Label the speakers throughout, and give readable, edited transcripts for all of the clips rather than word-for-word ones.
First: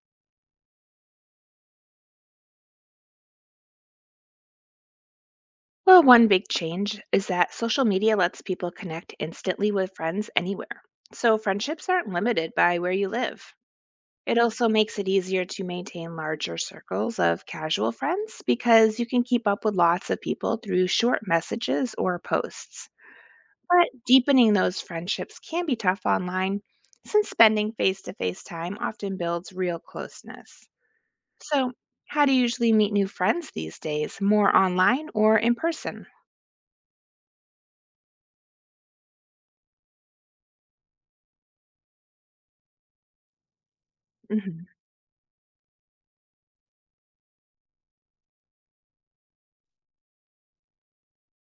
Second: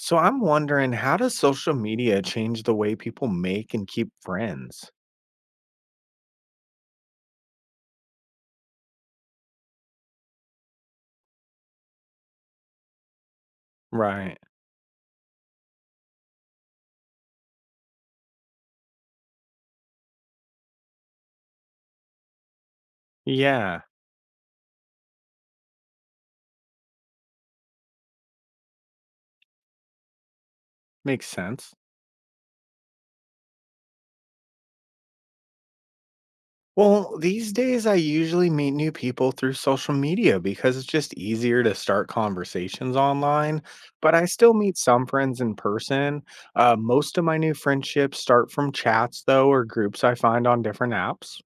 Speaker 1: So I'm wondering, how does social media change the way people make and keep friends?
Speaker 2: Well, one big change is that social media lets people connect instantly with friends anywhere. So friendships aren't limited by where you live. It
Speaker 1: Right.
Speaker 2: also makes it easier to maintain larger circles of casual friends because you can keep up with lots of people through short messages or posts.
Speaker 1: Yeah,
Speaker 2: But deepening those friendships can be tough online since spending face to face time often builds real closeness.
Speaker 1: makes
Speaker 2: So,
Speaker 1: sense.
Speaker 2: how do you usually meet new friends these days? More online or in person?
Speaker 1: Well, these days I usually meet new people through social media because it's just easier to start conversations online, but I still
Speaker 2: Mhm.
Speaker 1: meet some friends in person. Most of my new friendships start from chats, though, or groups I find on different apps.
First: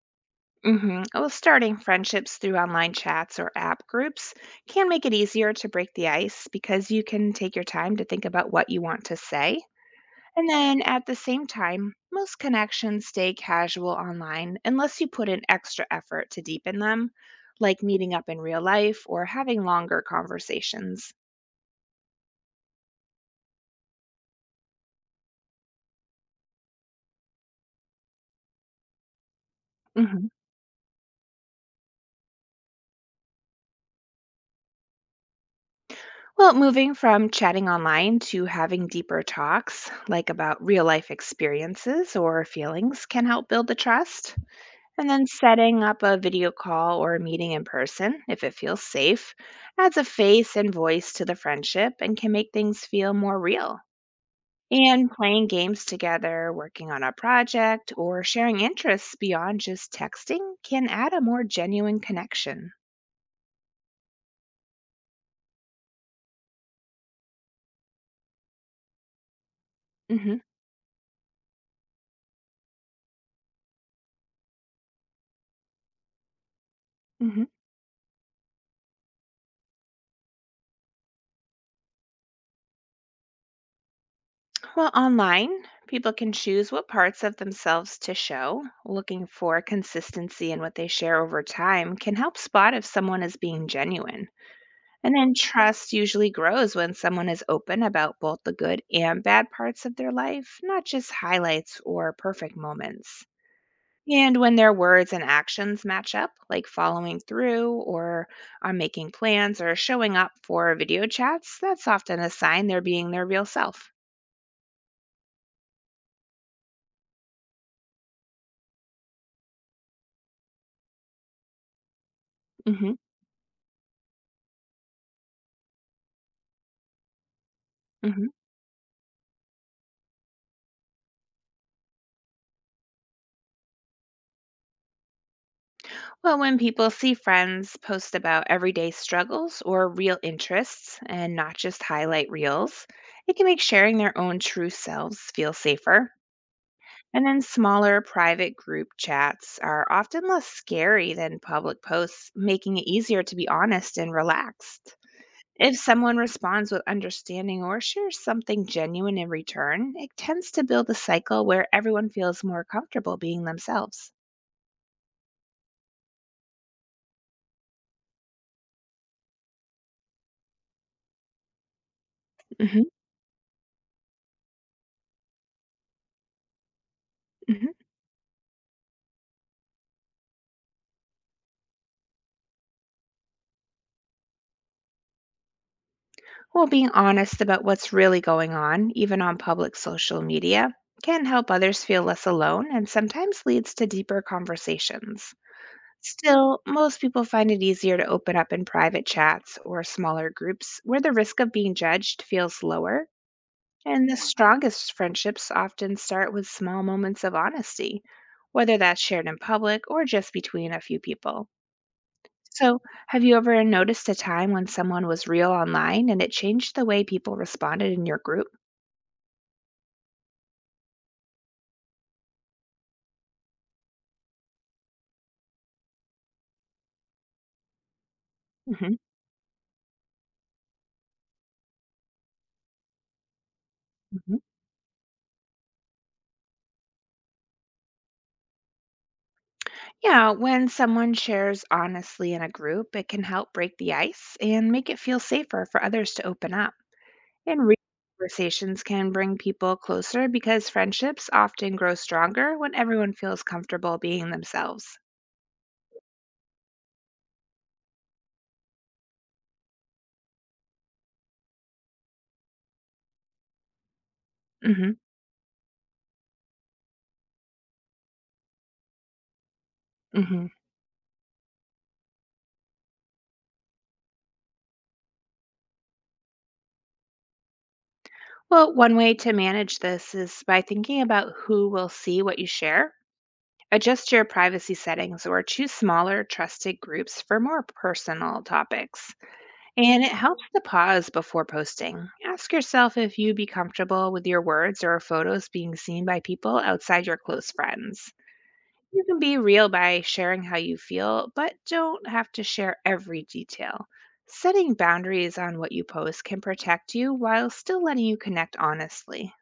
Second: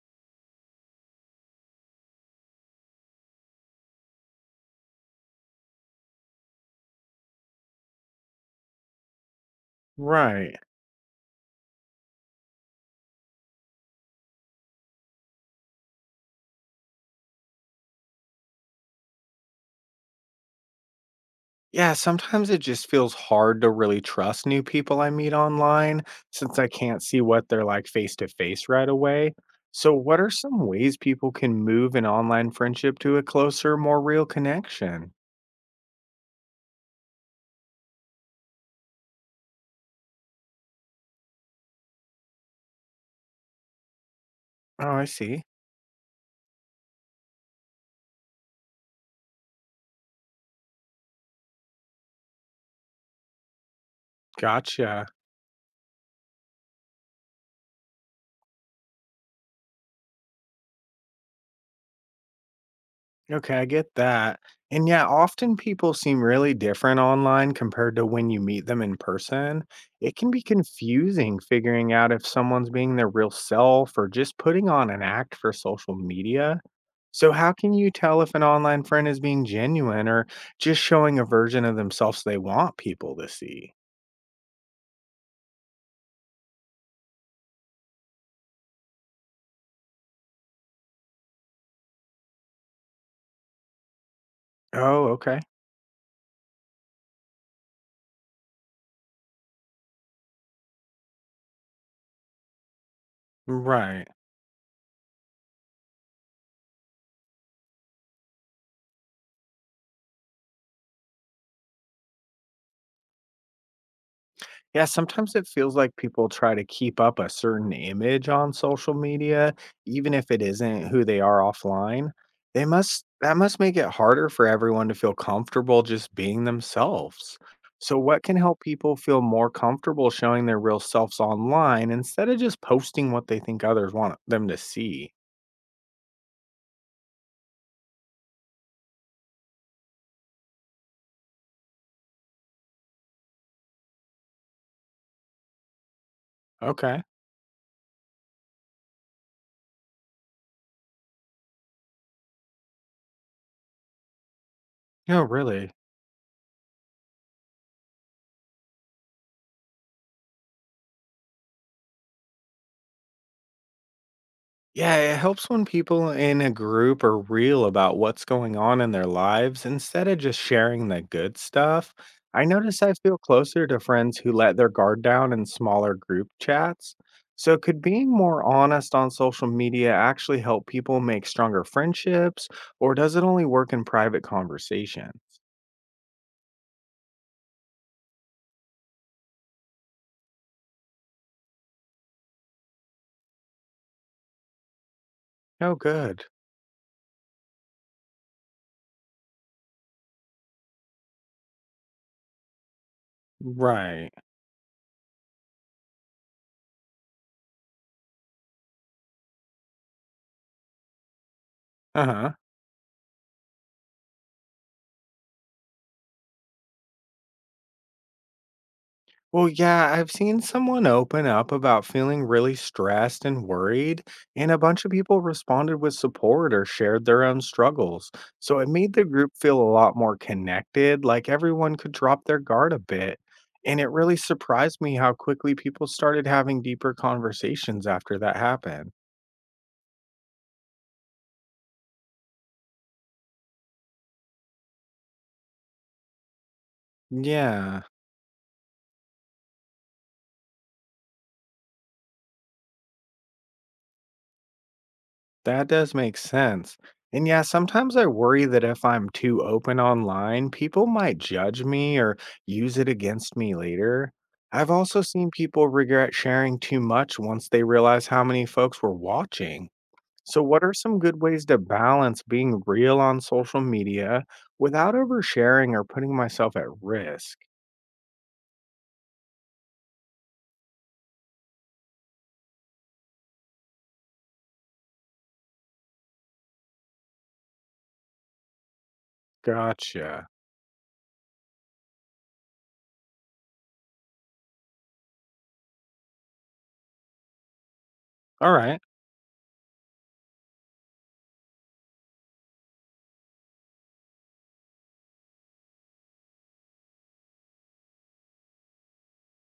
Speaker 2: Well, starting friendships through online chats or app groups can make it easier to break the ice because you can take your time to think about what you want to say. And
Speaker 1: Right.
Speaker 2: then at the same time, most connections stay casual online unless you put in extra effort to deepen them, like meeting up in real life or having longer conversations.
Speaker 1: Yeah, sometimes it just feels hard to really trust new people I meet online since I can't see what they're like face to face right away. So, what are
Speaker 2: hmm
Speaker 1: some ways people can move an online friendship to a closer, more real connection?
Speaker 2: Well, moving from chatting online to having deeper talks, like about real life experiences or feelings, can help build the trust.
Speaker 1: Oh, I
Speaker 2: And then
Speaker 1: see.
Speaker 2: setting up a video call or a meeting in person, if it feels safe, adds a face and voice to the friendship and can make things feel more real.
Speaker 1: Gotcha.
Speaker 2: And playing games together, working on a project, or sharing interests beyond just texting can add a more genuine connection.
Speaker 1: Okay, I get that. And yeah, often people seem really different online compared to when you meet them in person. It can
Speaker 2: hmm
Speaker 1: be confusing figuring out if someone's being their real self or just putting on an act for social media. So,
Speaker 2: hmm
Speaker 1: how can you tell if an online friend is being genuine or just showing a version of themselves they want people to see?
Speaker 2: Well, online, people can choose what parts of themselves to show. Looking for consistency in what they share over time can help spot if someone is being genuine.
Speaker 1: Oh,
Speaker 2: And then
Speaker 1: okay.
Speaker 2: trust usually grows when someone is open about both the good and bad parts of their life, not just highlights or perfect moments.
Speaker 1: Right.
Speaker 2: And when their words and actions match up, like following through or on making plans or showing up for video chats, that's often a sign they're being their real self.
Speaker 1: Yeah, sometimes it feels like people try to keep up a certain image on social media, even if it isn't who they are offline. They
Speaker 2: hmm
Speaker 1: must That must make it harder for everyone to feel comfortable just being themselves. So what
Speaker 2: hmm
Speaker 1: can help people feel more comfortable showing their real selves online instead of just posting what they think others want them to see?
Speaker 2: Well, when people see friends post about everyday struggles or real interests and not just highlight reels, it can make sharing their own true selves feel safer.
Speaker 1: Okay.
Speaker 2: And then smaller private group chats are often less scary than public posts, making it easier to be honest and relaxed.
Speaker 1: Yeah, really.
Speaker 2: If someone responds with understanding or shares something genuine in return, it tends to build a cycle where everyone feels more comfortable being themselves.
Speaker 1: Yeah, it helps when people in a group are real about what's going on in their lives instead of just sharing the good stuff. I notice
Speaker 2: hmm
Speaker 1: I feel closer to friends who let their guard down in smaller group chats. So,
Speaker 2: hmm
Speaker 1: could being more honest on social media actually help people make stronger friendships, or does it only work in private conversation?
Speaker 2: Well, being honest about what's really going on, even on public social media, can help others feel less alone and sometimes leads to deeper conversations.
Speaker 1: Oh, good.
Speaker 2: Still, most people find it easier to open up in private chats or smaller groups where the risk of being judged feels lower, and
Speaker 1: Right.
Speaker 2: the strongest friendships often start with small moments of honesty, whether that's shared in public or just between a few people.
Speaker 1: Uh huh.
Speaker 2: So, have you ever noticed a time when someone was real online and it changed the way people responded in your group?
Speaker 1: Well, yeah, I've seen someone open up about feeling really stressed and worried, and a bunch of people responded with support or shared their own struggles. So it made
Speaker 2: hmm
Speaker 1: the group feel a lot more connected, like everyone could drop their guard a bit. And it really
Speaker 2: hmm
Speaker 1: surprised me how quickly people started having deeper conversations after that happened.
Speaker 2: Yeah, when someone shares honestly in a group, it can help break the ice and make it feel safer for others to open up. And real
Speaker 1: Yeah.
Speaker 2: conversations can bring people closer because friendships often grow stronger when everyone feels comfortable being themselves.
Speaker 1: That does make sense. And yeah, sometimes I worry that if I'm too open online, people might judge me or use it against me later. I've
Speaker 2: hmm
Speaker 1: also seen people regret sharing too much once they realize how many folks were watching. So,
Speaker 2: hmm
Speaker 1: what are some good ways to balance being real on social media without oversharing or putting myself at risk?
Speaker 2: Well, one way to manage this is by thinking about who will see what you share. Adjust your privacy settings or choose smaller, trusted groups for more personal topics. And it
Speaker 1: Gotcha.
Speaker 2: helps to pause before posting. Ask yourself if you'd be comfortable with your words or photos being seen by people outside your close friends.
Speaker 1: All right.
Speaker 2: You can be real by sharing how you feel, but don't have to share every detail. Setting boundaries on what you post can protect you while still letting you connect honestly.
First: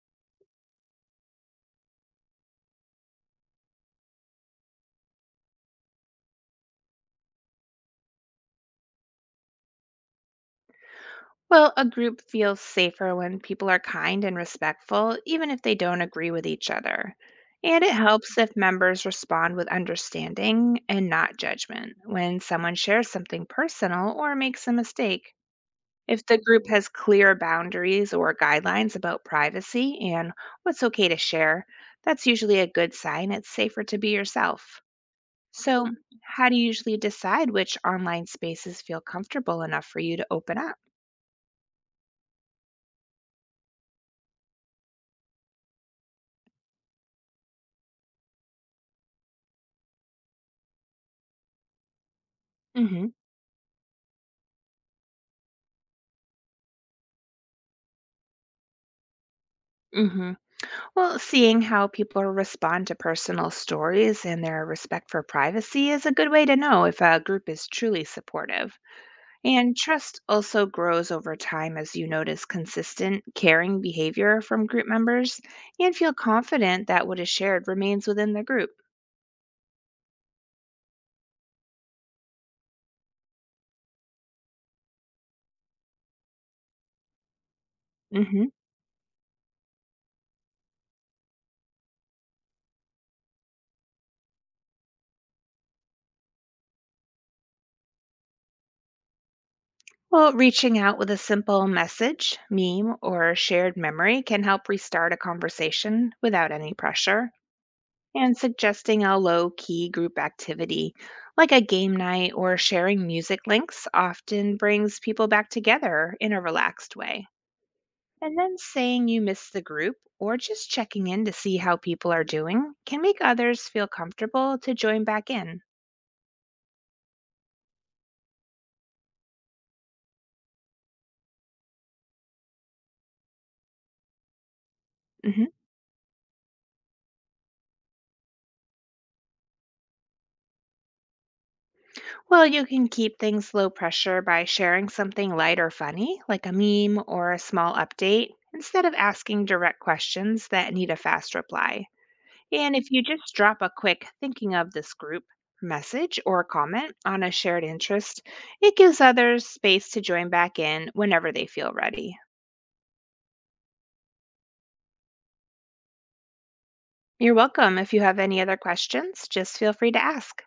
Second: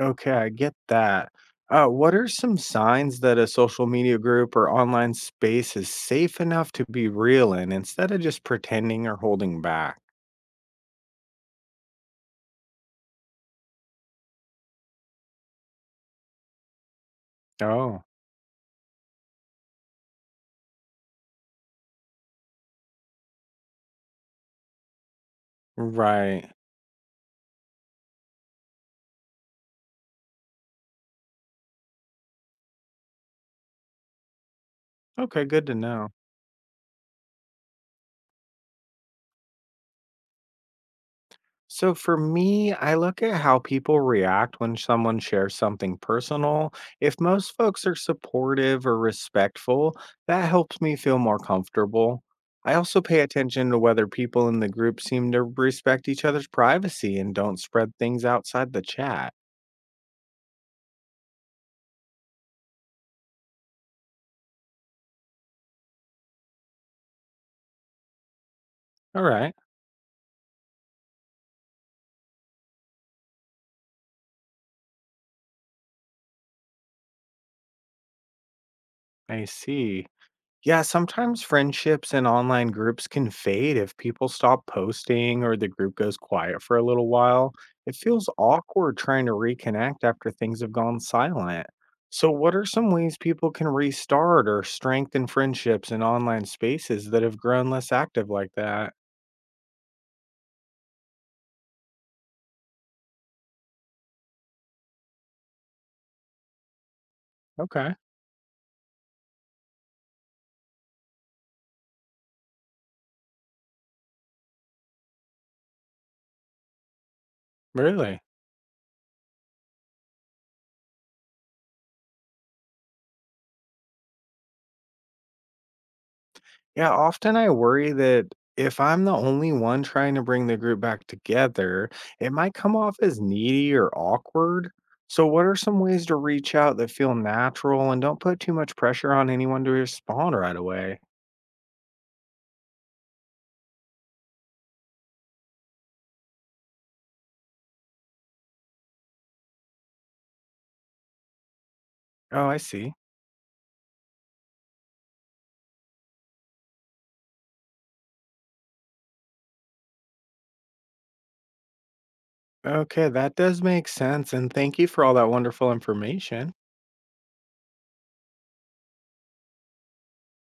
Speaker 1: Okay, I get that. What are some signs that a social media group or online space is safe enough to be real in instead of just pretending or holding back?
Speaker 2: Well, a group feels safer when people are kind and respectful, even if they don't agree with each other. And it
Speaker 1: Oh,
Speaker 2: helps if members respond with understanding and not judgment when someone shares something personal or makes a mistake. If the
Speaker 1: right.
Speaker 2: group has clear boundaries or guidelines about privacy and what's okay to share, that's usually a good sign it's safer to be yourself.
Speaker 1: Okay, good to
Speaker 2: So,
Speaker 1: know.
Speaker 2: how do you usually decide which online spaces feel comfortable enough for you to open up?
Speaker 1: So for me, I look at how people react when someone shares something personal. If most folks are supportive or respectful, that helps me feel more comfortable. I also
Speaker 2: Mm-hmm.
Speaker 1: pay attention to whether people in the group seem to respect each other's privacy and don't spread things outside the chat.
Speaker 2: Mm-hmm. Well, seeing how people respond to personal stories and their respect for privacy is a good way to know if a group is truly supportive.
Speaker 1: All right,
Speaker 2: And trust also grows over time as you notice consistent, caring behavior from group members and feel confident that what is shared remains within the group.
Speaker 1: I see. Yeah, sometimes friendships and online groups can fade if people stop posting or the group goes quiet for a little while. It feels
Speaker 2: hmm
Speaker 1: awkward trying to reconnect after things have gone silent. So, what are some ways people can restart or strengthen friendships in online spaces that have grown less active like that?
Speaker 2: Well, reaching out with a simple message, meme, or shared memory can help restart a conversation without any pressure.
Speaker 1: Okay,
Speaker 2: And suggesting a low key group activity like a game night or sharing music links often brings people back together in a relaxed way.
Speaker 1: really?
Speaker 2: And then saying you miss the group or just checking in to see how people are doing can make others feel comfortable to join back in.
Speaker 1: Yeah, often I worry that if I'm the only one trying to bring the group back together, it might come off as needy or awkward. So, what
Speaker 2: Mhm.
Speaker 1: are some ways to reach out that feel natural and don't put too much pressure on anyone to respond right away?
Speaker 2: Well, you can keep things low pressure by sharing something light or funny, like a meme or a small update, instead of asking direct questions that need a fast reply.
Speaker 1: Oh, I
Speaker 2: And if
Speaker 1: see.
Speaker 2: you just drop a quick thinking of this group message or comment on a shared interest, it gives others space to join back in whenever they feel ready.
Speaker 1: Okay, that does make sense. And thank you for all that wonderful information.
Speaker 2: You're welcome. If you have any other questions, just feel free to ask.